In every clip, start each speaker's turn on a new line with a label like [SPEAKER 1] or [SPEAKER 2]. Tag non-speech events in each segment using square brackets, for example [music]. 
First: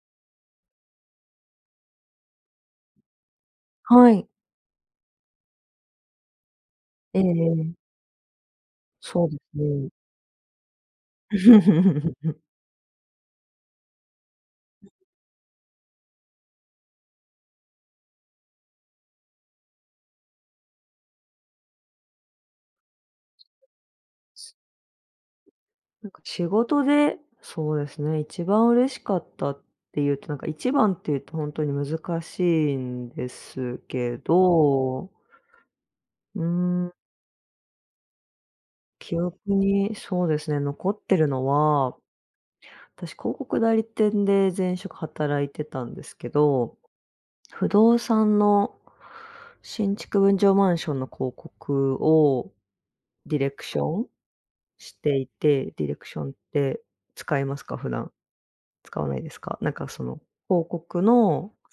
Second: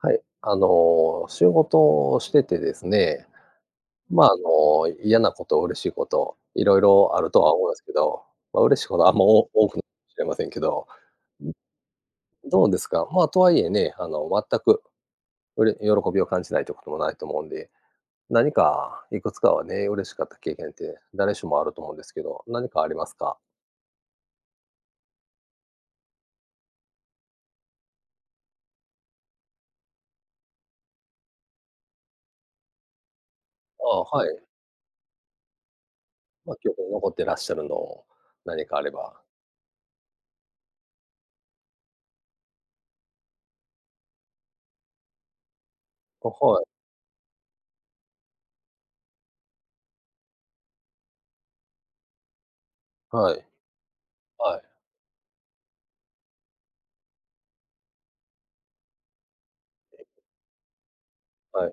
[SPEAKER 1] はい、あの、仕事をしててですね。
[SPEAKER 2] は
[SPEAKER 1] ま、
[SPEAKER 2] い。
[SPEAKER 1] あの、嫌なこと、嬉しいこと、いろいろ
[SPEAKER 2] え
[SPEAKER 1] あ
[SPEAKER 2] え
[SPEAKER 1] るとは思う
[SPEAKER 2] ええ。
[SPEAKER 1] んすけど、ま、嬉しことあんま、
[SPEAKER 2] そうで
[SPEAKER 1] お多ふ
[SPEAKER 2] ね。
[SPEAKER 1] しれませんけど。
[SPEAKER 2] [laughs]
[SPEAKER 1] うん、どうですか、まあ、とはいえね、あの、わったく、うれ喜びを感じないっていうこともないと思うんで、何かいくつかはね、嬉しかった経験って誰しもあると思うんですけど、何かありますか？
[SPEAKER 2] [unintelligible] すなんか仕事で、そうですね、一番嬉しかったっていうと、なんか1番っていうとほんとに難しいんです
[SPEAKER 1] ああ、
[SPEAKER 2] け
[SPEAKER 1] はい。
[SPEAKER 2] ど。う
[SPEAKER 1] ま、記憶
[SPEAKER 2] ー
[SPEAKER 1] に
[SPEAKER 2] ん。
[SPEAKER 1] 残ってらっしゃるの、何かあれ
[SPEAKER 2] 記
[SPEAKER 1] ば。
[SPEAKER 2] 憶に、そうですね、残ってるのは、たし広告代理店で前職働いてたんですけ
[SPEAKER 1] あ、はい。
[SPEAKER 2] ど、不動産の新築分譲マンションの広告を
[SPEAKER 1] は
[SPEAKER 2] ディ
[SPEAKER 1] い。
[SPEAKER 2] レクション
[SPEAKER 1] はい。
[SPEAKER 2] していて、ディレクションって使いますか？普段。使わないですか？なんかその広告の
[SPEAKER 1] はい。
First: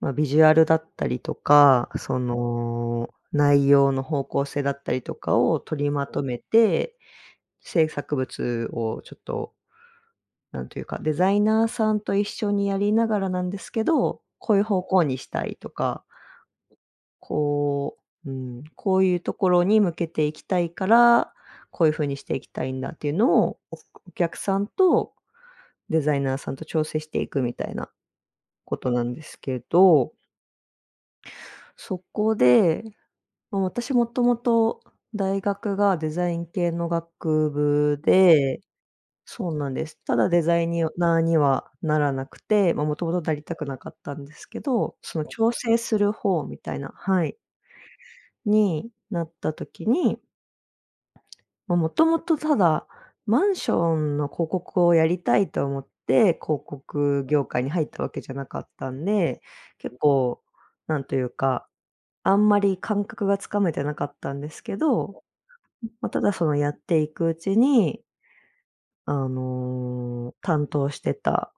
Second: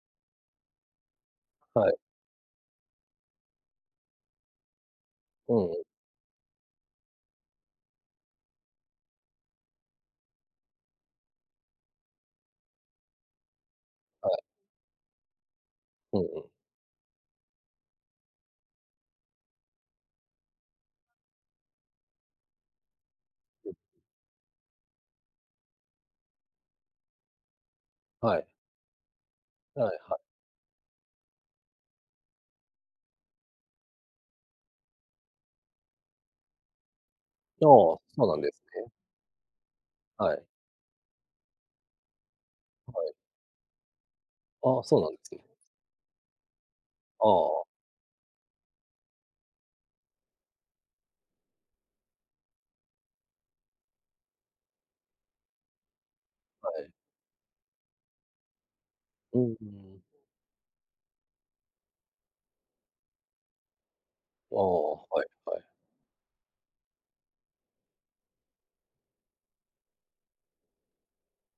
[SPEAKER 2] まあ、ビジュアルだったりとか、
[SPEAKER 1] はい。
[SPEAKER 2] その、内容の方向性だったりとか
[SPEAKER 1] う
[SPEAKER 2] を
[SPEAKER 1] んうん。
[SPEAKER 2] 取りまとめて、制作物をちょっと、なんというか、デザイナーさんと一緒にやりながらなんですけど、
[SPEAKER 1] はい。
[SPEAKER 2] こういう方向にしたいとか、う
[SPEAKER 1] うんうん。
[SPEAKER 2] こう、うーん、こういうところに向けていきたいから、こういう風にしていきたいんだっていうのを、
[SPEAKER 1] うん。
[SPEAKER 2] おくお客さんと、デザイナーさんと調整していくみたいな
[SPEAKER 1] はい。
[SPEAKER 2] ことなんですけ
[SPEAKER 1] はい、
[SPEAKER 2] ど
[SPEAKER 1] は
[SPEAKER 2] そこで、もう私元々、大学がデザイン系の学
[SPEAKER 1] ああ、
[SPEAKER 2] 部
[SPEAKER 1] そうなんで
[SPEAKER 2] で
[SPEAKER 1] すね。
[SPEAKER 2] そうなんです。ただ
[SPEAKER 1] は
[SPEAKER 2] デ
[SPEAKER 1] い。
[SPEAKER 2] ザイにをナーにはならなくて、まあ、
[SPEAKER 1] あ、は
[SPEAKER 2] 元
[SPEAKER 1] い。
[SPEAKER 2] 々なりたくなかったんですけ
[SPEAKER 1] ああ、
[SPEAKER 2] ど、
[SPEAKER 1] そうなん
[SPEAKER 2] そ
[SPEAKER 1] で
[SPEAKER 2] の、
[SPEAKER 1] すね。
[SPEAKER 2] 調整する方みたいなは
[SPEAKER 1] あ
[SPEAKER 2] い。
[SPEAKER 1] あ。
[SPEAKER 2] になった時にま、元々ただ、マンションの広告をやりたいと思って広
[SPEAKER 1] はい。
[SPEAKER 2] 告業界に入ったわけじゃなかったん
[SPEAKER 1] う
[SPEAKER 2] で、
[SPEAKER 1] ん、うー
[SPEAKER 2] 結
[SPEAKER 1] ん。
[SPEAKER 2] 構なんというか、あんまり感覚が掴めてなかったんで
[SPEAKER 1] ああ、
[SPEAKER 2] すけど、
[SPEAKER 1] はいはい。
[SPEAKER 2] ん、ま、ただそのやっていくうちにあの、担当してた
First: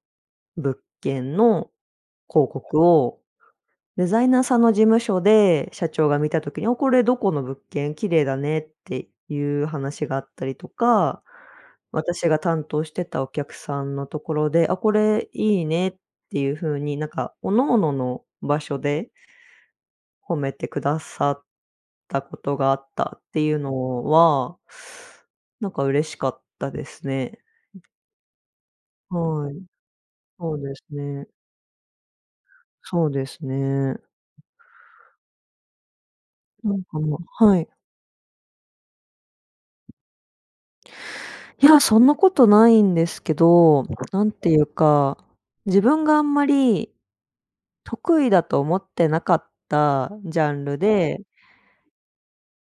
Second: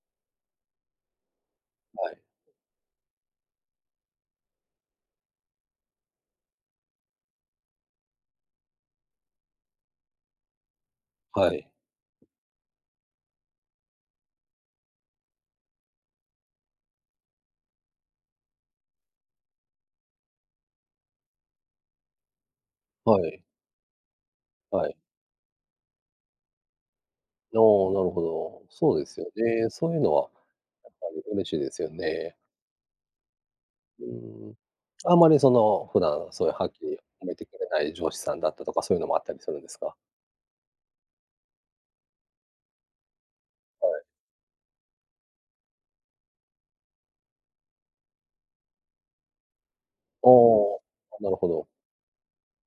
[SPEAKER 2] 物件の
[SPEAKER 1] はい。
[SPEAKER 2] 広告をデザイナーさんの事務所で社長が見た時に「あっ、これどこの物件？綺麗だね」っていう話があったりとか、
[SPEAKER 1] はい。
[SPEAKER 2] 私が担当してたお客さんのところで「あ、これいいね」っていう風になんか各々の場所で褒めてくださったことがあった
[SPEAKER 1] は
[SPEAKER 2] って
[SPEAKER 1] い。
[SPEAKER 2] いうのは
[SPEAKER 1] はい。
[SPEAKER 2] なんか嬉しかったですね。うん。
[SPEAKER 1] のう、なるほど。そうですよ
[SPEAKER 2] はい、
[SPEAKER 1] ね、そういうのは、
[SPEAKER 2] ほうです
[SPEAKER 1] やっぱり
[SPEAKER 2] ね。
[SPEAKER 1] 嬉しいですよね。
[SPEAKER 2] そうですね。うん。
[SPEAKER 1] うーん。あまりその、普段そういうはっ
[SPEAKER 2] なん
[SPEAKER 1] きり
[SPEAKER 2] かも
[SPEAKER 1] 褒め
[SPEAKER 2] う
[SPEAKER 1] てく
[SPEAKER 2] はい。
[SPEAKER 1] れない上司さんだったとか、そういうのもあったりするんですか？
[SPEAKER 2] いや、そんなことないんですけど、
[SPEAKER 1] はい。
[SPEAKER 2] なんていうか、自分があんまり得意だと思ってなかった、あ、
[SPEAKER 1] ああ、
[SPEAKER 2] ん、ジャンルで
[SPEAKER 1] あ、なるほど。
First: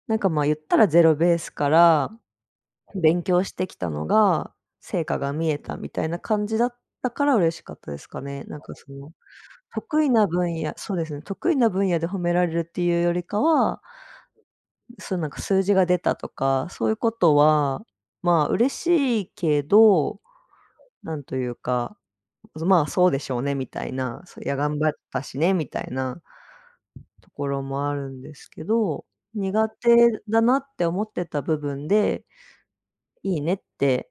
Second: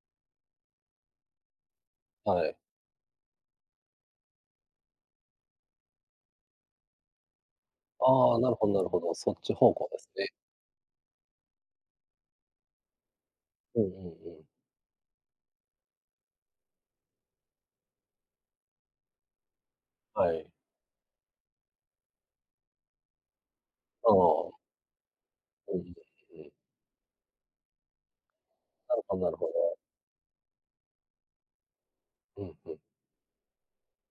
[SPEAKER 2] なんか、ま、言ったらゼロベースから、
[SPEAKER 1] はい。
[SPEAKER 2] ふ勉強してきたのが、成果が見えたみたいな感じだったから嬉しかったですか
[SPEAKER 1] ああ、
[SPEAKER 2] ね。
[SPEAKER 1] なる
[SPEAKER 2] なん
[SPEAKER 1] ほ
[SPEAKER 2] か
[SPEAKER 1] ん、な
[SPEAKER 2] そ
[SPEAKER 1] るほ
[SPEAKER 2] の、
[SPEAKER 1] ど。そっち方向で
[SPEAKER 2] 得意
[SPEAKER 1] す
[SPEAKER 2] な
[SPEAKER 1] ね。
[SPEAKER 2] 分野、そうですね、得意な分野で褒められるっていうよりか
[SPEAKER 1] う
[SPEAKER 2] は
[SPEAKER 1] んうんうん。
[SPEAKER 2] うん、すなんか、数字が出たとか、そういうことはまあ、嬉しいけど、
[SPEAKER 1] はい。
[SPEAKER 2] なんというか、うずまあ、そうでしょうねみたい
[SPEAKER 1] あ
[SPEAKER 2] な、そや
[SPEAKER 1] あ。
[SPEAKER 2] 頑張ったしね、み
[SPEAKER 1] おん
[SPEAKER 2] た
[SPEAKER 1] ね、
[SPEAKER 2] いな、
[SPEAKER 1] うん。
[SPEAKER 2] ところもあるんですけ
[SPEAKER 1] なる
[SPEAKER 2] ど、
[SPEAKER 1] ほなるほ
[SPEAKER 2] 苦
[SPEAKER 1] ど。
[SPEAKER 2] 手だなって思ってた部分で
[SPEAKER 1] うん、ふん。
[SPEAKER 2] いいねって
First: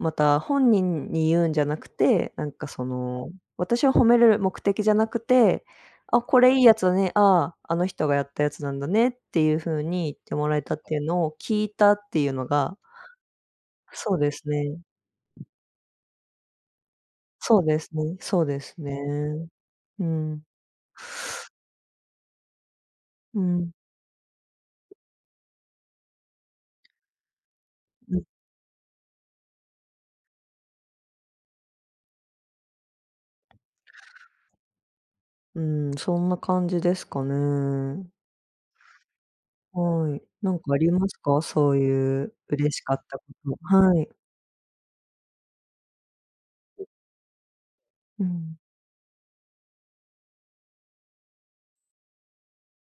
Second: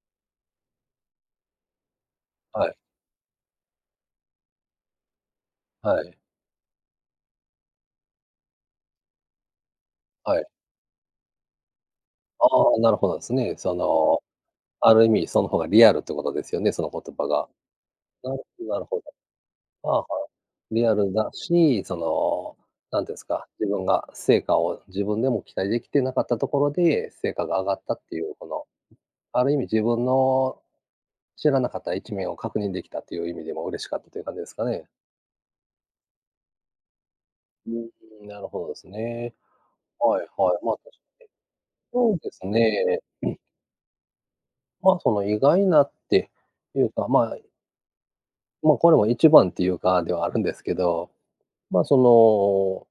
[SPEAKER 2] また、本人に言うんじゃなくて、なんか
[SPEAKER 1] はい。
[SPEAKER 2] その、私を褒めれる目的じゃなくて
[SPEAKER 1] はい。
[SPEAKER 2] 「あ、これいいやつだね、ああ、あの人がやったやつなんだね」っていう風に言って
[SPEAKER 1] はい。
[SPEAKER 2] もらえたっていうのを聞いたっていうの
[SPEAKER 1] あ
[SPEAKER 2] が
[SPEAKER 1] あ、なるほどすね。そ
[SPEAKER 2] そう
[SPEAKER 1] の、
[SPEAKER 2] ですね。
[SPEAKER 1] あ
[SPEAKER 2] う
[SPEAKER 1] る意味そ
[SPEAKER 2] ん。
[SPEAKER 1] の方がリアルってことですよね、その言葉が。
[SPEAKER 2] そうですね
[SPEAKER 1] な
[SPEAKER 2] そ
[SPEAKER 1] る
[SPEAKER 2] うで
[SPEAKER 1] う
[SPEAKER 2] す
[SPEAKER 1] なる
[SPEAKER 2] ね、
[SPEAKER 1] ほど。はあ
[SPEAKER 2] う
[SPEAKER 1] はあ。
[SPEAKER 2] ん。
[SPEAKER 1] リアルだし、その、なんていうんす
[SPEAKER 2] う
[SPEAKER 1] か、自
[SPEAKER 2] ん。
[SPEAKER 1] 分が成果を自分でも期待できてなかったところで、成果が上がったって
[SPEAKER 2] う
[SPEAKER 1] い
[SPEAKER 2] ん。
[SPEAKER 1] うこの、ある意味自分の知らなかった一面を確認できたという意味でも嬉しかったという感じですかね？
[SPEAKER 2] うん、そんな感じですか
[SPEAKER 1] う
[SPEAKER 2] ね。
[SPEAKER 1] ーん、なるほどですね。
[SPEAKER 2] はい、
[SPEAKER 1] はいは
[SPEAKER 2] 何
[SPEAKER 1] い。
[SPEAKER 2] か
[SPEAKER 1] ま、
[SPEAKER 2] あ
[SPEAKER 1] 確か
[SPEAKER 2] りますか？そう
[SPEAKER 1] [unintelligible] そう
[SPEAKER 2] い
[SPEAKER 1] で
[SPEAKER 2] う
[SPEAKER 1] す
[SPEAKER 2] 嬉しかっ
[SPEAKER 1] ね。
[SPEAKER 2] たこ
[SPEAKER 1] [clears throat]
[SPEAKER 2] とはい。
[SPEAKER 1] ま、その、意外なってい
[SPEAKER 2] う。
[SPEAKER 1] うか、ま
[SPEAKER 2] うん。
[SPEAKER 1] ま、これも一番っていうか、ではあるんですけど、ま、そ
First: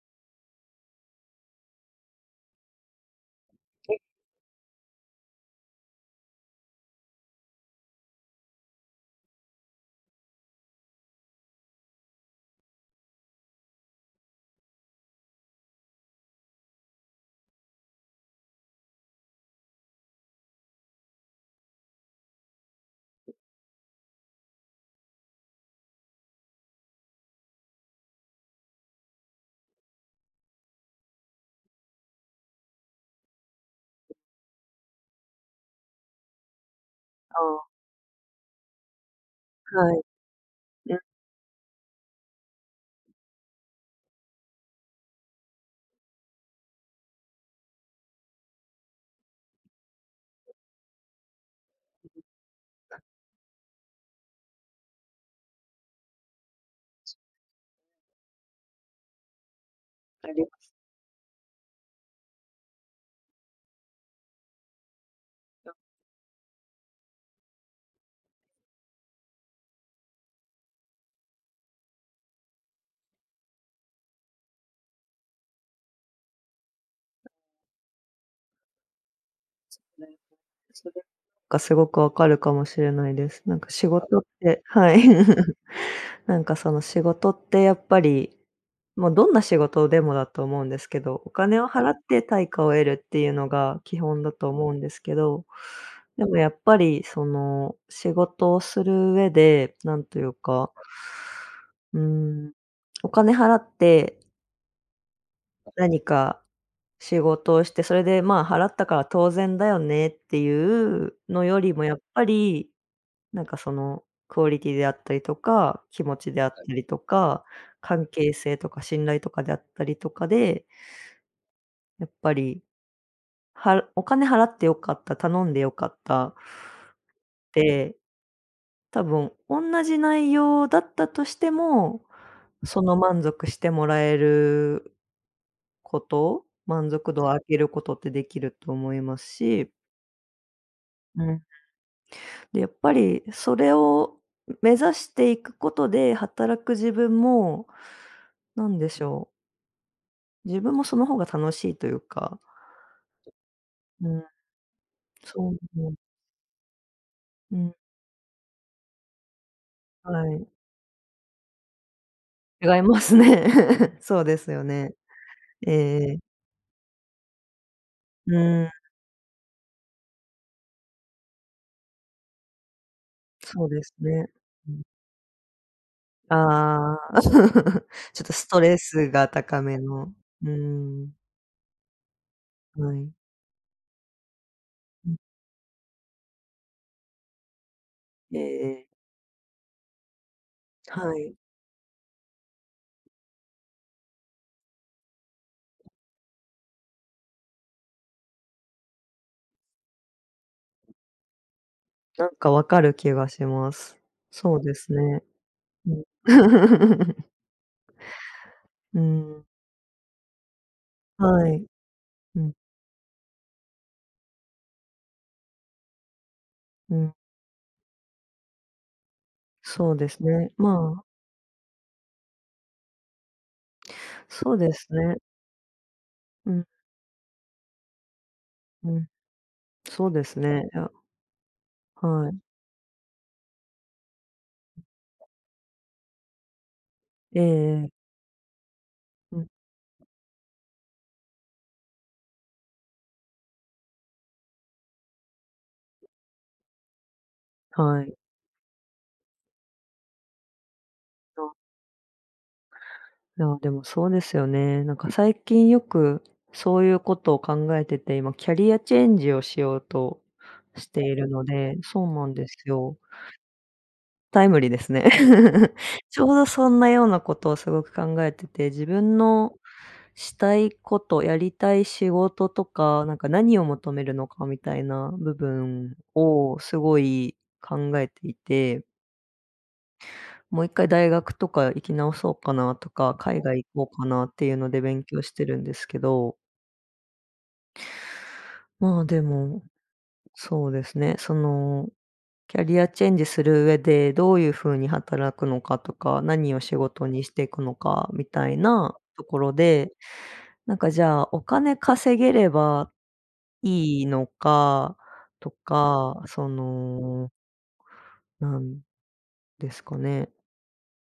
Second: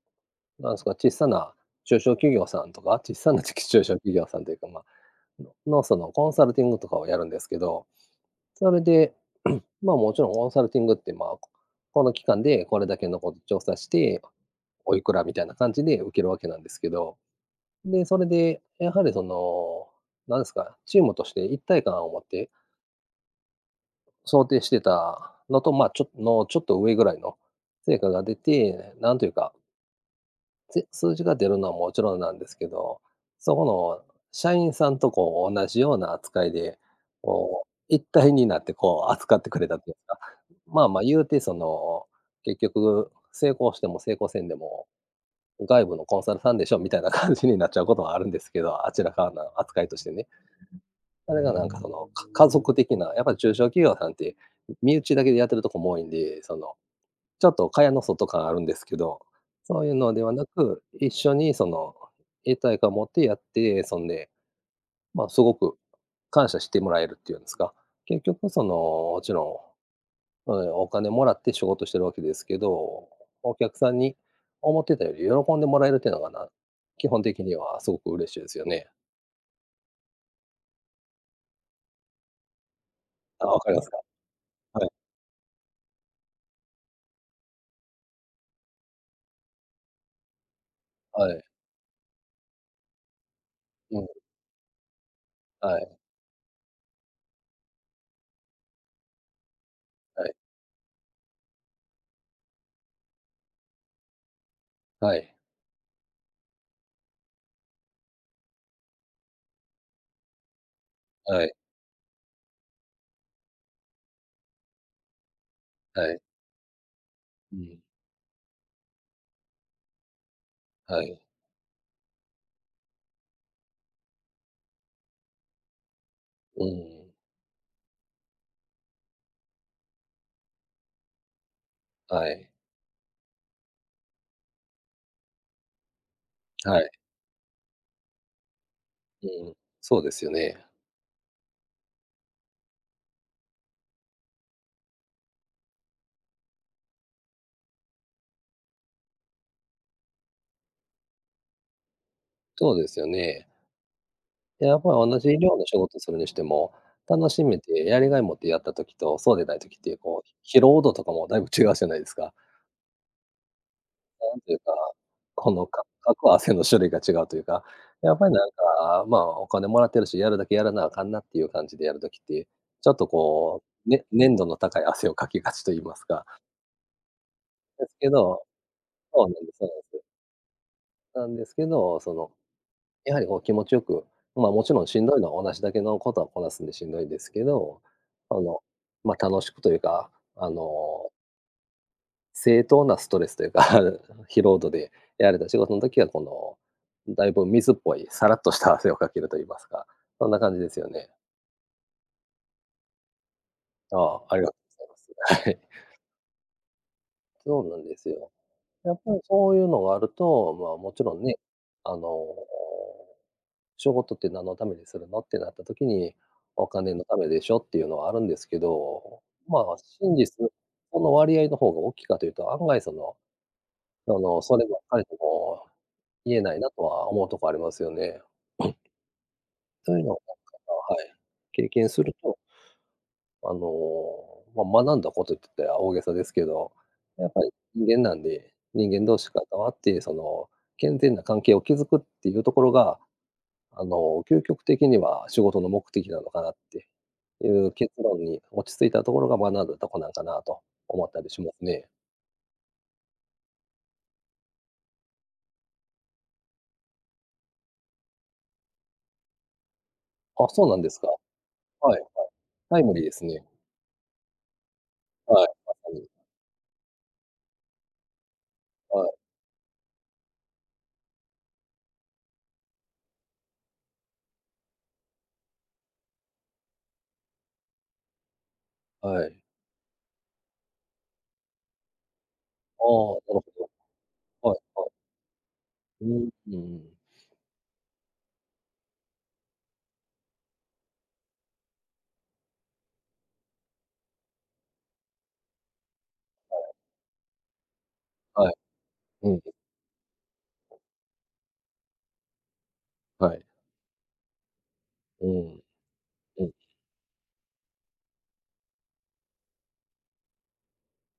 [SPEAKER 1] の、なんすか、ちっさな、中小企業さんとか、ちっさな、ちき中小
[SPEAKER 2] はい。
[SPEAKER 1] 企業さんというか、ま、の、そのコンサルティングとかをやるんですけど、それで、[clears throat] まあ、もちろんコンサルティングって、ま、この期間でこれだけのこと調査して、おいくらみたいな感じで受けるわけなんですけど。で、それで、やはりその、なんすか、チームとして一体感を持って
[SPEAKER 2] う。
[SPEAKER 1] 想定してたのと、ま、ちょっとのちょっと上ぐらいの成果が出て、なんというかぜ数字が出るのはもちろんなんですけど、そこの
[SPEAKER 2] う。
[SPEAKER 1] 社員さんとこう、おんなじような扱いで、
[SPEAKER 2] あ
[SPEAKER 1] こ
[SPEAKER 2] あ。
[SPEAKER 1] う一体になってこう扱ってくれたと
[SPEAKER 2] は
[SPEAKER 1] いうん
[SPEAKER 2] い。
[SPEAKER 1] すか。まあ
[SPEAKER 2] うん。
[SPEAKER 1] まあ言うてその、結局成功しても成功せんでも、外部のコンサルさんでしょみたいな感じになっちゃうこともあるんですけど、あちらからの扱いとしてね。
[SPEAKER 2] [unintelligible]
[SPEAKER 1] それがなんかその、
[SPEAKER 2] [unintelligible]
[SPEAKER 1] か家族的な、やっぱり中小企業さんって、身内だけでやってるとこも多いんで、その、ちょっと蚊帳の外感あるんですけど、そういうので
[SPEAKER 2] あ
[SPEAKER 1] は
[SPEAKER 2] り
[SPEAKER 1] な
[SPEAKER 2] ます。
[SPEAKER 1] く、一緒にその、一体感を持ってやって、そんで、ま、すご
[SPEAKER 2] うん。
[SPEAKER 1] く感謝してもらえるっていうんすか。結局そのもちろん、え、お金もらって仕事してるわけですけど、お客さんに、思ってたより喜んでもらえるっていうのがな、基本
[SPEAKER 2] [unintelligible]
[SPEAKER 1] 的にはすごく嬉しいですよね。
[SPEAKER 2] なんか、それ、か、すごくわかるかもしれないです。
[SPEAKER 1] ああ、
[SPEAKER 2] なん
[SPEAKER 1] 分
[SPEAKER 2] か
[SPEAKER 1] かりま
[SPEAKER 2] 仕
[SPEAKER 1] すか。
[SPEAKER 2] 事って
[SPEAKER 1] はい。
[SPEAKER 2] はい。[chuckles] なんかその仕事って、やっぱり、ま、どんな仕事でもだと思うんですけど、お
[SPEAKER 1] はい。
[SPEAKER 2] 金を払って対価を得るっていうのが基
[SPEAKER 1] うん。
[SPEAKER 2] 本だと思うんですけど、
[SPEAKER 1] はい。
[SPEAKER 2] でもやっぱり、その、仕事をするうえで、なんとい
[SPEAKER 1] は
[SPEAKER 2] う
[SPEAKER 1] い。
[SPEAKER 2] かうん、お金払って
[SPEAKER 1] はい。
[SPEAKER 2] 何か仕事をして、それで、まあ払ったから当然だよねっていう
[SPEAKER 1] は
[SPEAKER 2] の
[SPEAKER 1] い。
[SPEAKER 2] よりもやっぱり、なんかその、クオリティであったりとか、気
[SPEAKER 1] は
[SPEAKER 2] 持
[SPEAKER 1] い。
[SPEAKER 2] ちであったりとか、
[SPEAKER 1] うん。
[SPEAKER 2] 関係性とか信頼とかであったりとかで
[SPEAKER 1] はい。
[SPEAKER 2] やっぱり、はお金払ってよかった、頼んでよかった
[SPEAKER 1] うんうん。
[SPEAKER 2] で、多分、おんなじ内容だったとしても、
[SPEAKER 1] はい。
[SPEAKER 2] その、満足してもらえること、
[SPEAKER 1] はい。
[SPEAKER 2] 満足度を上げることってできると思います
[SPEAKER 1] うん、
[SPEAKER 2] し。
[SPEAKER 1] そうですよね。
[SPEAKER 2] うん。で、やっぱり、それを目指していくことで働く自分も、なんでしょう自分もその方が楽しいというか。
[SPEAKER 1] そうですよね。
[SPEAKER 2] うん。
[SPEAKER 1] で、やっぱ同じ
[SPEAKER 2] そう
[SPEAKER 1] 量の仕
[SPEAKER 2] う。
[SPEAKER 1] 事するにしても、楽し
[SPEAKER 2] う
[SPEAKER 1] めて
[SPEAKER 2] ん。
[SPEAKER 1] やりがいを持ってやった時とそうでない時って
[SPEAKER 2] は
[SPEAKER 1] こ
[SPEAKER 2] い。
[SPEAKER 1] う、疲労度とかもだいぶ違うじゃないですか。
[SPEAKER 2] 違いますね。そう
[SPEAKER 1] な
[SPEAKER 2] で
[SPEAKER 1] ん
[SPEAKER 2] す
[SPEAKER 1] ていう
[SPEAKER 2] よ
[SPEAKER 1] か、
[SPEAKER 2] ね。
[SPEAKER 1] この、
[SPEAKER 2] ええ
[SPEAKER 1] か
[SPEAKER 2] え
[SPEAKER 1] か
[SPEAKER 2] え。
[SPEAKER 1] く汗の種類が違うというか、やっぱ
[SPEAKER 2] う
[SPEAKER 1] りなん
[SPEAKER 2] ーん。
[SPEAKER 1] か、まあ、お金貰ってるし、やるだけやらなあかんなっていう感じでやる時って、ちょっとこ
[SPEAKER 2] そうで
[SPEAKER 1] う
[SPEAKER 2] す
[SPEAKER 1] ね、
[SPEAKER 2] ね。
[SPEAKER 1] 粘度の
[SPEAKER 2] う
[SPEAKER 1] 高
[SPEAKER 2] ん。
[SPEAKER 1] い汗をかきがちと言いますか。
[SPEAKER 2] ああ。
[SPEAKER 1] で
[SPEAKER 2] [chuckles]
[SPEAKER 1] すけ
[SPEAKER 2] ちょっと
[SPEAKER 1] ど
[SPEAKER 2] ストレス
[SPEAKER 1] そ
[SPEAKER 2] が
[SPEAKER 1] うなんです。
[SPEAKER 2] 高
[SPEAKER 1] そう
[SPEAKER 2] め
[SPEAKER 1] です。
[SPEAKER 2] の。うーん。
[SPEAKER 1] なんですけど、その、
[SPEAKER 2] は
[SPEAKER 1] や
[SPEAKER 2] い。
[SPEAKER 1] はりこう気持ちよく、ま、もちろんしん
[SPEAKER 2] ん。
[SPEAKER 1] どいのは同じだけのことをこなすんでしんどいんですけど、
[SPEAKER 2] え
[SPEAKER 1] あ
[SPEAKER 2] え
[SPEAKER 1] の、
[SPEAKER 2] ええ。
[SPEAKER 1] ま、楽しくというか、あの
[SPEAKER 2] はい。
[SPEAKER 1] 正当なストレスというか、疲労度でやれた仕事の時はこの、だいぶ水っぽいさらっとした汗をかけるといいますか、そんな感じですよね。
[SPEAKER 2] なんかわかる気がします。
[SPEAKER 1] ああ、ありがと
[SPEAKER 2] そうで
[SPEAKER 1] う
[SPEAKER 2] す
[SPEAKER 1] ご
[SPEAKER 2] ね、
[SPEAKER 1] ざいます。はい。
[SPEAKER 2] うん。[chuckles]
[SPEAKER 1] そうなんですよ。や
[SPEAKER 2] う
[SPEAKER 1] っ
[SPEAKER 2] ー
[SPEAKER 1] ぱり
[SPEAKER 2] ん。
[SPEAKER 1] そういうのがあると、まあもちろんね、
[SPEAKER 2] はい、
[SPEAKER 1] あの、
[SPEAKER 2] うん。
[SPEAKER 1] 仕事って何のためにするのってなった時に、お金
[SPEAKER 2] う
[SPEAKER 1] の
[SPEAKER 2] ん。
[SPEAKER 1] ためでしょっていうのはあるんですけど、まあ
[SPEAKER 2] そうで
[SPEAKER 1] 真
[SPEAKER 2] す
[SPEAKER 1] 実、
[SPEAKER 2] ね、ま
[SPEAKER 1] そ
[SPEAKER 2] あ
[SPEAKER 1] の割合の方が大きいかというと案外その、あの、
[SPEAKER 2] そ
[SPEAKER 1] そ
[SPEAKER 2] う
[SPEAKER 1] れ
[SPEAKER 2] で
[SPEAKER 1] ばっ
[SPEAKER 2] す
[SPEAKER 1] かり
[SPEAKER 2] ね。
[SPEAKER 1] とも言え
[SPEAKER 2] う
[SPEAKER 1] ない
[SPEAKER 2] ん。
[SPEAKER 1] なとは思うとこありますよね。[clears throat]
[SPEAKER 2] うん、
[SPEAKER 1] そういう
[SPEAKER 2] そう
[SPEAKER 1] のを、
[SPEAKER 2] で
[SPEAKER 1] なん
[SPEAKER 2] す
[SPEAKER 1] か、
[SPEAKER 2] ね、
[SPEAKER 1] ま、
[SPEAKER 2] や
[SPEAKER 1] はい、経験する
[SPEAKER 2] は
[SPEAKER 1] と
[SPEAKER 2] い。
[SPEAKER 1] あの、ま、学んだこ
[SPEAKER 2] [unintelligible]
[SPEAKER 1] とゆってった大げさですけど、やっ
[SPEAKER 2] え
[SPEAKER 1] ぱ
[SPEAKER 2] え
[SPEAKER 1] り
[SPEAKER 2] ええ。
[SPEAKER 1] 人間なんで、人間同士
[SPEAKER 2] う
[SPEAKER 1] 関
[SPEAKER 2] ん。
[SPEAKER 1] わってその、健全な関係を築くっていうところが、あの究極的には仕事の目的なのかなっていう結
[SPEAKER 2] はい。
[SPEAKER 1] 論に落ち着いたところが学んだとこなんかなと思ったりし
[SPEAKER 2] そ
[SPEAKER 1] ま
[SPEAKER 2] う。
[SPEAKER 1] すね。
[SPEAKER 2] あ、でもそうですよね、なんか最近よくそういうことを考えてて、今キャリアチェンジをしようと
[SPEAKER 1] あ、そうなん
[SPEAKER 2] し
[SPEAKER 1] です
[SPEAKER 2] て
[SPEAKER 1] か。
[SPEAKER 2] いるので。
[SPEAKER 1] はい
[SPEAKER 2] そ
[SPEAKER 1] は
[SPEAKER 2] うな
[SPEAKER 1] い。
[SPEAKER 2] んです
[SPEAKER 1] タイム
[SPEAKER 2] よ。
[SPEAKER 1] リーですね。
[SPEAKER 2] タイムリーですね。
[SPEAKER 1] はい、あ、
[SPEAKER 2] [chuckles]
[SPEAKER 1] はい。
[SPEAKER 2] ちょうどそんなようなことをすごく考えてて、自
[SPEAKER 1] はい。
[SPEAKER 2] 分のしたいこと、やりたい仕事とか、なんか何を求めるのかみたいな部分をすごい考えていて。
[SPEAKER 1] はい。
[SPEAKER 2] もう一回大学とか行き直そうかな
[SPEAKER 1] ああ、
[SPEAKER 2] とか、
[SPEAKER 1] な
[SPEAKER 2] 海
[SPEAKER 1] る
[SPEAKER 2] 外
[SPEAKER 1] ほ
[SPEAKER 2] 行こうかなって
[SPEAKER 1] ど。
[SPEAKER 2] い
[SPEAKER 1] は
[SPEAKER 2] う
[SPEAKER 1] い
[SPEAKER 2] ので
[SPEAKER 1] はい。
[SPEAKER 2] 勉強してるんですけ
[SPEAKER 1] うーん。
[SPEAKER 2] ど。
[SPEAKER 1] うんうん。
[SPEAKER 2] まあでも、そうですね、そのキャリアチェンジする上でどういう風に働くのかとか、何
[SPEAKER 1] あ
[SPEAKER 2] を
[SPEAKER 1] あ。
[SPEAKER 2] 仕事にしていくのかみた
[SPEAKER 1] はい。
[SPEAKER 2] いなと
[SPEAKER 1] う
[SPEAKER 2] こ
[SPEAKER 1] ん。
[SPEAKER 2] ろで、なんかじゃあ、お金稼げれば
[SPEAKER 1] はい。
[SPEAKER 2] いいのか
[SPEAKER 1] う
[SPEAKER 2] と
[SPEAKER 1] ん。
[SPEAKER 2] か、
[SPEAKER 1] う
[SPEAKER 2] そ
[SPEAKER 1] ん。
[SPEAKER 2] のなんですかね。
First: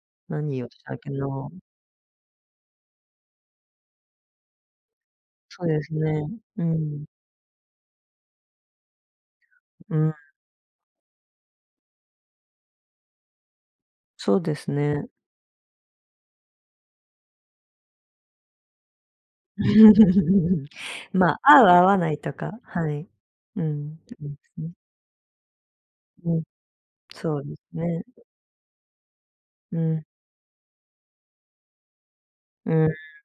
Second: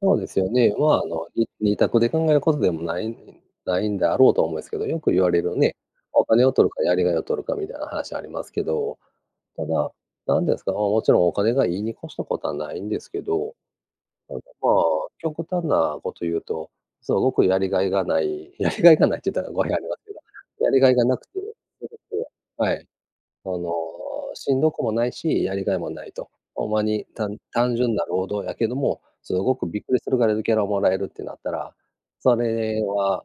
[SPEAKER 1] そうですよ
[SPEAKER 2] 何言おう
[SPEAKER 1] ね。
[SPEAKER 2] とし
[SPEAKER 1] ま
[SPEAKER 2] たっ
[SPEAKER 1] ああ
[SPEAKER 2] け
[SPEAKER 1] の、に
[SPEAKER 2] の
[SPEAKER 1] 2択で考えることでも、ないねんないんであろうとは思うすけど、よく言われる
[SPEAKER 2] そう
[SPEAKER 1] ね、
[SPEAKER 2] です
[SPEAKER 1] お
[SPEAKER 2] ね、
[SPEAKER 1] 金を
[SPEAKER 2] う
[SPEAKER 1] 取るかやり
[SPEAKER 2] ん。
[SPEAKER 1] がいを取るかみたいな話ありますけど。ただ、
[SPEAKER 2] うん。
[SPEAKER 1] なんですか、まあ、もちろんお金がいいに越したことはないんですけど。た
[SPEAKER 2] そ
[SPEAKER 1] だ
[SPEAKER 2] うで
[SPEAKER 1] ま
[SPEAKER 2] す
[SPEAKER 1] あ、
[SPEAKER 2] ね。
[SPEAKER 1] 極端なこと言うと、すごくやりがいがない、やりがいがないっちゅったら語弊ありますけど、や
[SPEAKER 2] [chuckles]
[SPEAKER 1] りがいがなく
[SPEAKER 2] ま、
[SPEAKER 1] て
[SPEAKER 2] 合う合
[SPEAKER 1] 家
[SPEAKER 2] わな
[SPEAKER 1] 族
[SPEAKER 2] いとか。
[SPEAKER 1] やはい。
[SPEAKER 2] はい。
[SPEAKER 1] あ
[SPEAKER 2] う
[SPEAKER 1] の、
[SPEAKER 2] ん、[unintelligible]
[SPEAKER 1] しんど
[SPEAKER 2] ね。
[SPEAKER 1] くもないし、やりがいもないと。
[SPEAKER 2] うん。
[SPEAKER 1] ほんまに、たん
[SPEAKER 2] そうです
[SPEAKER 1] 単純
[SPEAKER 2] ね。
[SPEAKER 1] な労働やけども、すごく
[SPEAKER 2] う
[SPEAKER 1] びっくり
[SPEAKER 2] ん。
[SPEAKER 1] するぐらいのギャラもらえるってなったら、そ
[SPEAKER 2] う
[SPEAKER 1] れ
[SPEAKER 2] ん。
[SPEAKER 1] は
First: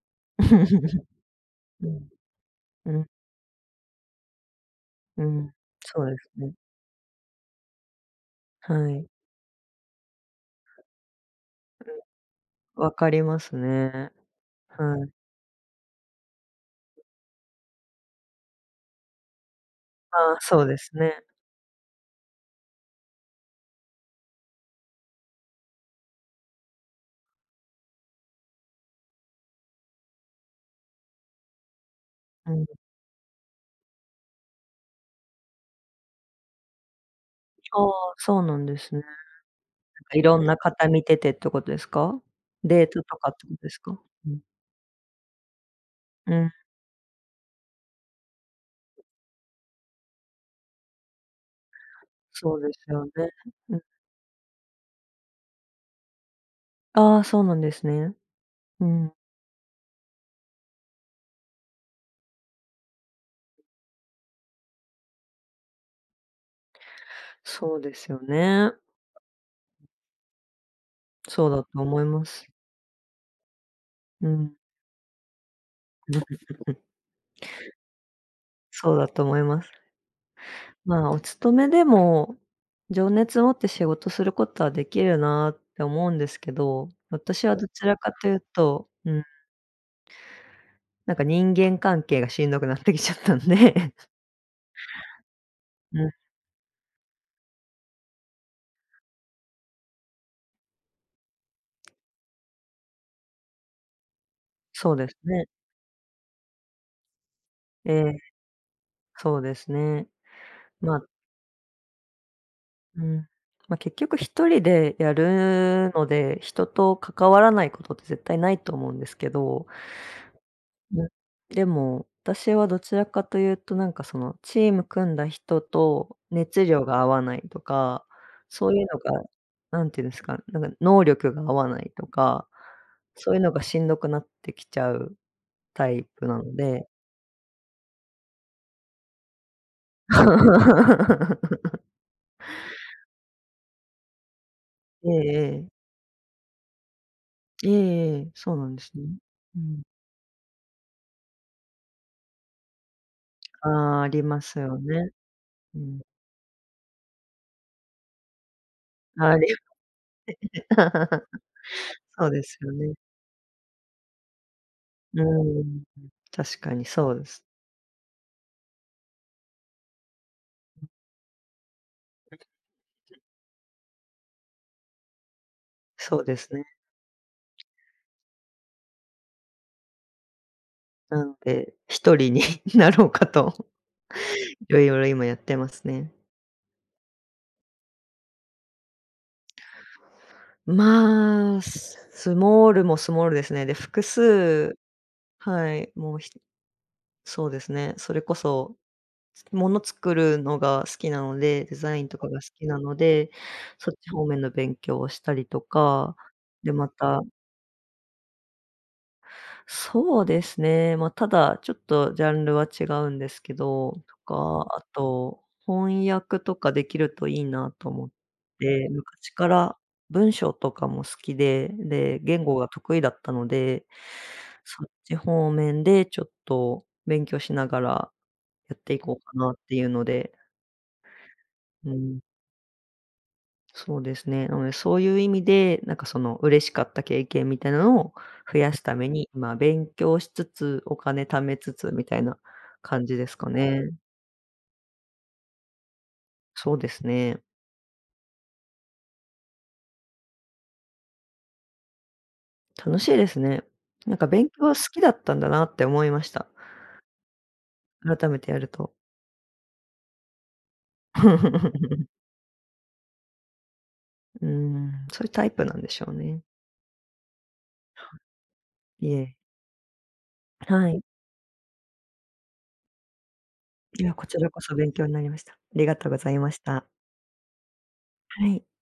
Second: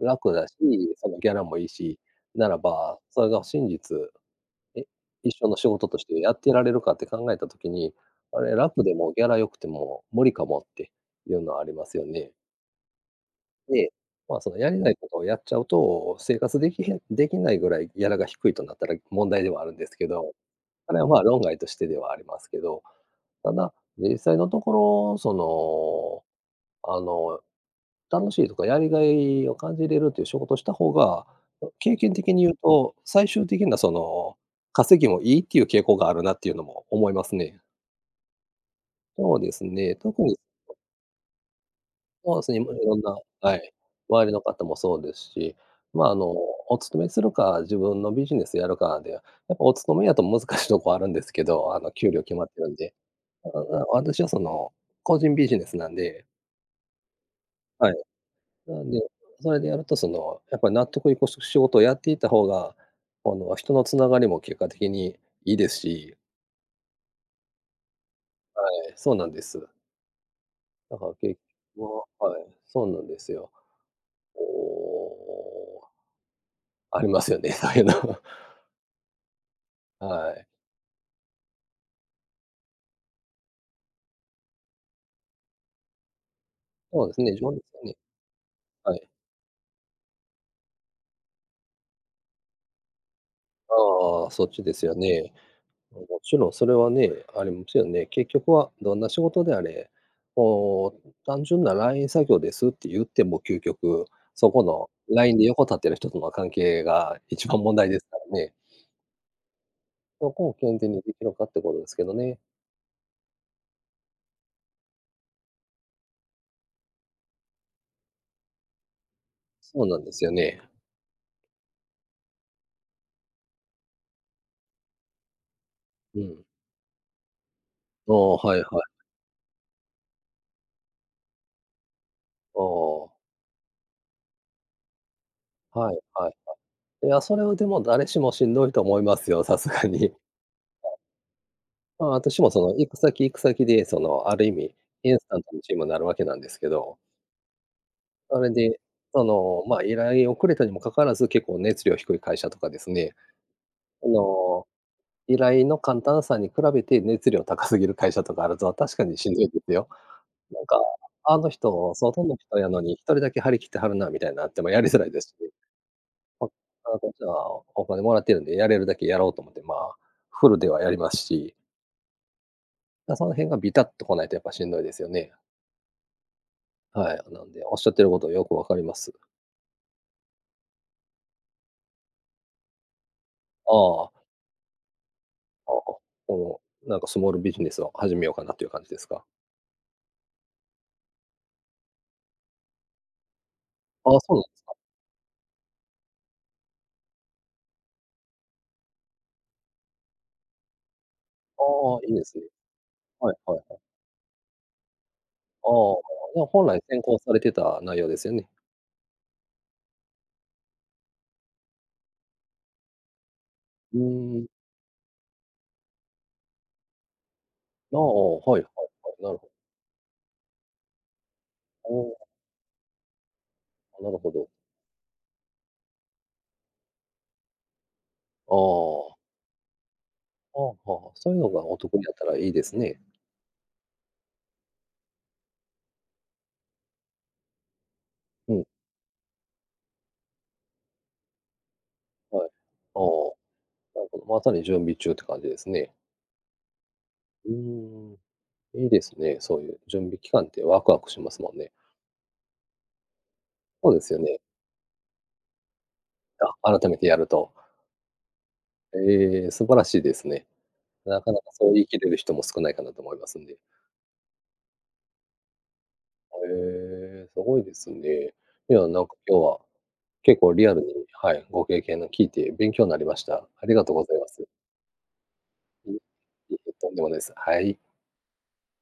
[SPEAKER 1] 楽だし、
[SPEAKER 2] [chuckles]
[SPEAKER 1] そのギャラもいい
[SPEAKER 2] う
[SPEAKER 1] し、
[SPEAKER 2] ん。
[SPEAKER 1] なら
[SPEAKER 2] う
[SPEAKER 1] ば、
[SPEAKER 2] ん。
[SPEAKER 1] それが真実、え
[SPEAKER 2] う
[SPEAKER 1] 一生
[SPEAKER 2] ん、
[SPEAKER 1] の仕事と
[SPEAKER 2] そ
[SPEAKER 1] し
[SPEAKER 2] うで
[SPEAKER 1] て
[SPEAKER 2] す
[SPEAKER 1] やって
[SPEAKER 2] ね。
[SPEAKER 1] られるかって考えた時に「あれ、楽
[SPEAKER 2] は
[SPEAKER 1] で
[SPEAKER 2] い。
[SPEAKER 1] もギャラ良くても無理かも」っていうのはありますよ
[SPEAKER 2] う
[SPEAKER 1] ね？
[SPEAKER 2] ん。わかります
[SPEAKER 1] で、
[SPEAKER 2] ね。
[SPEAKER 1] まあ、そのやりない
[SPEAKER 2] は
[SPEAKER 1] こ
[SPEAKER 2] い。
[SPEAKER 1] とをやっちゃうと、生活できへんできないぐらいギャラが低いとなったら問題ではあるんですけ
[SPEAKER 2] あ
[SPEAKER 1] ど、
[SPEAKER 2] あ、そうです
[SPEAKER 1] あれはまあ
[SPEAKER 2] ね。
[SPEAKER 1] 論外としてではありますけど。ただ、実際のところ、その、あの、楽しいとかやりがいを感じれるっていう仕事した方が、経験的に
[SPEAKER 2] う
[SPEAKER 1] 言う
[SPEAKER 2] ん。
[SPEAKER 1] と、最終的なその、稼ぎもいいっていう傾向があるなっていうのも思いますね。
[SPEAKER 2] ああ、そうなんですね。なん
[SPEAKER 1] そうですね、
[SPEAKER 2] か、
[SPEAKER 1] 特
[SPEAKER 2] い
[SPEAKER 1] に。
[SPEAKER 2] ろんな方見ててってことですか？
[SPEAKER 1] そうですね、まあい
[SPEAKER 2] デー
[SPEAKER 1] ろん
[SPEAKER 2] ト
[SPEAKER 1] な
[SPEAKER 2] とかってこ
[SPEAKER 1] は
[SPEAKER 2] とで
[SPEAKER 1] い。
[SPEAKER 2] すか？
[SPEAKER 1] 周
[SPEAKER 2] う
[SPEAKER 1] り
[SPEAKER 2] ん。
[SPEAKER 1] の方もそうですし、ま、あ
[SPEAKER 2] う
[SPEAKER 1] の、
[SPEAKER 2] ん。
[SPEAKER 1] お勤めするか、自分のビジネスやるかで、やっぱお勤めやと難しいとこあるんですけど、あの給料決まっ
[SPEAKER 2] そう
[SPEAKER 1] て
[SPEAKER 2] で
[SPEAKER 1] るん
[SPEAKER 2] す
[SPEAKER 1] で。
[SPEAKER 2] よね、
[SPEAKER 1] ただ
[SPEAKER 2] う
[SPEAKER 1] ま
[SPEAKER 2] ん。
[SPEAKER 1] あ、私はその、個人ビジネスなんで。
[SPEAKER 2] ああ、そうなんです
[SPEAKER 1] はい。
[SPEAKER 2] ね。
[SPEAKER 1] な
[SPEAKER 2] う
[SPEAKER 1] んで、
[SPEAKER 2] ん。
[SPEAKER 1] それでやると、その、やっぱり納得いく仕事をやっていた方が、あの、人の繋がりも結果的にいいですし
[SPEAKER 2] そうですよ
[SPEAKER 1] は
[SPEAKER 2] ね。
[SPEAKER 1] い、そうなんです。だから結
[SPEAKER 2] そうだと思い
[SPEAKER 1] 局、
[SPEAKER 2] ま
[SPEAKER 1] はい、
[SPEAKER 2] す。
[SPEAKER 1] そうなんですよ。
[SPEAKER 2] う
[SPEAKER 1] お
[SPEAKER 2] ん。
[SPEAKER 1] お。
[SPEAKER 2] [laughs]
[SPEAKER 1] ありますよね、[unintelligible]
[SPEAKER 2] そうだと思います。
[SPEAKER 1] はい。
[SPEAKER 2] ま、お勤めでも、情熱を持って仕事することはできるなって思うんですけど、
[SPEAKER 1] そうですね、[unintelligible]
[SPEAKER 2] 私
[SPEAKER 1] よ
[SPEAKER 2] はどち
[SPEAKER 1] ね。
[SPEAKER 2] らかというと
[SPEAKER 1] はい。
[SPEAKER 2] うん。なんか人間関係がしんどくなってきちゃったん
[SPEAKER 1] あ
[SPEAKER 2] で
[SPEAKER 1] あああ。そっちですよね。
[SPEAKER 2] うん。
[SPEAKER 1] もちろんそれはね、あれもちろんね、結局はどんな仕事であれ、こう、単純なライン作業ですって言っても究極、そこの、
[SPEAKER 2] そうです
[SPEAKER 1] ラインで
[SPEAKER 2] ね。
[SPEAKER 1] 横立ってる人との関係が一番問題
[SPEAKER 2] え
[SPEAKER 1] です
[SPEAKER 2] え。
[SPEAKER 1] からね。
[SPEAKER 2] そうですね。
[SPEAKER 1] そこを健全に
[SPEAKER 2] ま
[SPEAKER 1] できるかってことですけどね。
[SPEAKER 2] うん。まあ、結局1人でやるので、人と関わらないことって絶対ないと思うんですけど
[SPEAKER 1] そうなんですよね。
[SPEAKER 2] うん、でも、私はどちらかというと、なんかそのチーム組んだ人と
[SPEAKER 1] うん。
[SPEAKER 2] 熱量が合わないとか、
[SPEAKER 1] ああああ。はい
[SPEAKER 2] そう
[SPEAKER 1] は
[SPEAKER 2] い
[SPEAKER 1] い。
[SPEAKER 2] うのが、なんて言うんですか、なんか能力が合わないとか、
[SPEAKER 1] ああ。
[SPEAKER 2] そういうのがしんどくなってきちゃうタ
[SPEAKER 1] はい
[SPEAKER 2] イプ
[SPEAKER 1] はい
[SPEAKER 2] なの
[SPEAKER 1] は
[SPEAKER 2] で
[SPEAKER 1] い。いや、それはでも誰しもしんどいと思いますよ、さすがに。[unintelligible]
[SPEAKER 2] [laughs]
[SPEAKER 1] まあ、私もその、行く先行く先でその、ある意味、
[SPEAKER 2] ええ
[SPEAKER 1] インスタントの
[SPEAKER 2] ええ。
[SPEAKER 1] チームになるわけなんですけど
[SPEAKER 2] ええええ。
[SPEAKER 1] それ
[SPEAKER 2] そうなん
[SPEAKER 1] で、
[SPEAKER 2] ですね。
[SPEAKER 1] そ
[SPEAKER 2] う
[SPEAKER 1] の、ま、
[SPEAKER 2] ん。
[SPEAKER 1] 依頼をくれたにもかかわらず、結構熱量低い会社とかですね。
[SPEAKER 2] ああ、あ
[SPEAKER 1] あ
[SPEAKER 2] ります
[SPEAKER 1] の、
[SPEAKER 2] よね。
[SPEAKER 1] 依頼の
[SPEAKER 2] うん。
[SPEAKER 1] 簡単さに比べて熱量高すぎる会社とかあると、確かにしん
[SPEAKER 2] は
[SPEAKER 1] どいで
[SPEAKER 2] [unintelligible]
[SPEAKER 1] すよ。なんか「あ
[SPEAKER 2] [laughs]
[SPEAKER 1] の人、外
[SPEAKER 2] そう
[SPEAKER 1] の
[SPEAKER 2] で
[SPEAKER 1] 人
[SPEAKER 2] す
[SPEAKER 1] や
[SPEAKER 2] よ
[SPEAKER 1] のに、
[SPEAKER 2] ね。
[SPEAKER 1] 一人だけ張り切ってはるな」みたいになってもやりづらい
[SPEAKER 2] う
[SPEAKER 1] ですし。
[SPEAKER 2] ーん。
[SPEAKER 1] ま、
[SPEAKER 2] 確かに
[SPEAKER 1] まあ、こ
[SPEAKER 2] そ
[SPEAKER 1] っ
[SPEAKER 2] う
[SPEAKER 1] ち
[SPEAKER 2] です。
[SPEAKER 1] はお金もらってるんで、やれるだけやろうと思ってまあ、フルではやりますし。ま、その辺がびたっとこないとやっぱしんどいですよね。
[SPEAKER 2] そうですね。
[SPEAKER 1] はい。なんで、おっしゃってることよく分かります。
[SPEAKER 2] なので、一人になろうかと、
[SPEAKER 1] ああ。
[SPEAKER 2] いろいろ今やってま
[SPEAKER 1] ああ。は
[SPEAKER 2] すね。
[SPEAKER 1] あ。もう、なんかスモールビジネスを始めようかなっていう感じですか？
[SPEAKER 2] まあ、すスモールもスモールですね。で、複
[SPEAKER 1] ああ、そうなんですか。
[SPEAKER 2] 数はい。もうひそうですね、それこそ、物作るのが好きなので、デザ
[SPEAKER 1] ああ、
[SPEAKER 2] イン
[SPEAKER 1] いい
[SPEAKER 2] と
[SPEAKER 1] で
[SPEAKER 2] かが
[SPEAKER 1] すね。
[SPEAKER 2] 好きなので、
[SPEAKER 1] はいはいはい。
[SPEAKER 2] そっち方面の勉強をしたりと
[SPEAKER 1] ああ、
[SPEAKER 2] か、
[SPEAKER 1] じゃあ、本
[SPEAKER 2] で
[SPEAKER 1] 来
[SPEAKER 2] ま
[SPEAKER 1] 専攻
[SPEAKER 2] た
[SPEAKER 1] されてた内容ですよね。
[SPEAKER 2] そうですね、ま、ただちょっとジャンルは違うんですけど、
[SPEAKER 1] う
[SPEAKER 2] と
[SPEAKER 1] ーん。
[SPEAKER 2] か、あと、翻訳とかできるといいなと
[SPEAKER 1] な、
[SPEAKER 2] 思っ
[SPEAKER 1] おお、はいはい
[SPEAKER 2] て、なん
[SPEAKER 1] は
[SPEAKER 2] か
[SPEAKER 1] い、
[SPEAKER 2] ち
[SPEAKER 1] なるほ
[SPEAKER 2] から文章とかも好きで、
[SPEAKER 1] お
[SPEAKER 2] で、
[SPEAKER 1] お。
[SPEAKER 2] 言語が得意だったので
[SPEAKER 1] あ、なるほど。
[SPEAKER 2] そっち方面でちょっと勉強しながら、
[SPEAKER 1] あ
[SPEAKER 2] やってい
[SPEAKER 1] あ。
[SPEAKER 2] こうかなっていうので。
[SPEAKER 1] ああ、はあ、そういうのがお
[SPEAKER 2] う
[SPEAKER 1] 得意やっ
[SPEAKER 2] ん。
[SPEAKER 1] たらいいですね。
[SPEAKER 2] そうですね、うん、そういう意味で、なんかその嬉しかった経験みたいなのを
[SPEAKER 1] お
[SPEAKER 2] 増
[SPEAKER 1] お。
[SPEAKER 2] やすために、ま、勉強しつつ、お金貯めつつみたいな
[SPEAKER 1] はい。ああ。
[SPEAKER 2] 感じですかね。
[SPEAKER 1] なるほど、まさに準備中って感じですね。
[SPEAKER 2] そうですね。
[SPEAKER 1] うーん。いいですね、そういう準備期間ってわくわくしますもんね。
[SPEAKER 2] 楽しいですね。
[SPEAKER 1] ほうです
[SPEAKER 2] なん
[SPEAKER 1] よ
[SPEAKER 2] か
[SPEAKER 1] ね。
[SPEAKER 2] 勉強は好きだったんだなって思いました。
[SPEAKER 1] あ、改めてやると。
[SPEAKER 2] 改めてやると。
[SPEAKER 1] ええ、素晴らしいですね。なかなかそう言い切
[SPEAKER 2] [laughs]
[SPEAKER 1] れる人も少ないかなと思いますんで。
[SPEAKER 2] うーん、そういうタイプなんでしょう
[SPEAKER 1] は、
[SPEAKER 2] ね。
[SPEAKER 1] ええ、どごいです
[SPEAKER 2] は
[SPEAKER 1] ね。いや、な
[SPEAKER 2] い。
[SPEAKER 1] ん
[SPEAKER 2] いい
[SPEAKER 1] か
[SPEAKER 2] え。
[SPEAKER 1] 今日は、結構リアルに
[SPEAKER 2] はい。
[SPEAKER 1] はい、ご経験の聞いて勉強なりました。ありがとう
[SPEAKER 2] い
[SPEAKER 1] ご
[SPEAKER 2] や、
[SPEAKER 1] ざい
[SPEAKER 2] こ
[SPEAKER 1] ま
[SPEAKER 2] ち
[SPEAKER 1] す。
[SPEAKER 2] らこそ勉強なりました。ありがとうございまし
[SPEAKER 1] [unintelligible]
[SPEAKER 2] た。
[SPEAKER 1] とんでもないす。はい。
[SPEAKER 2] はい。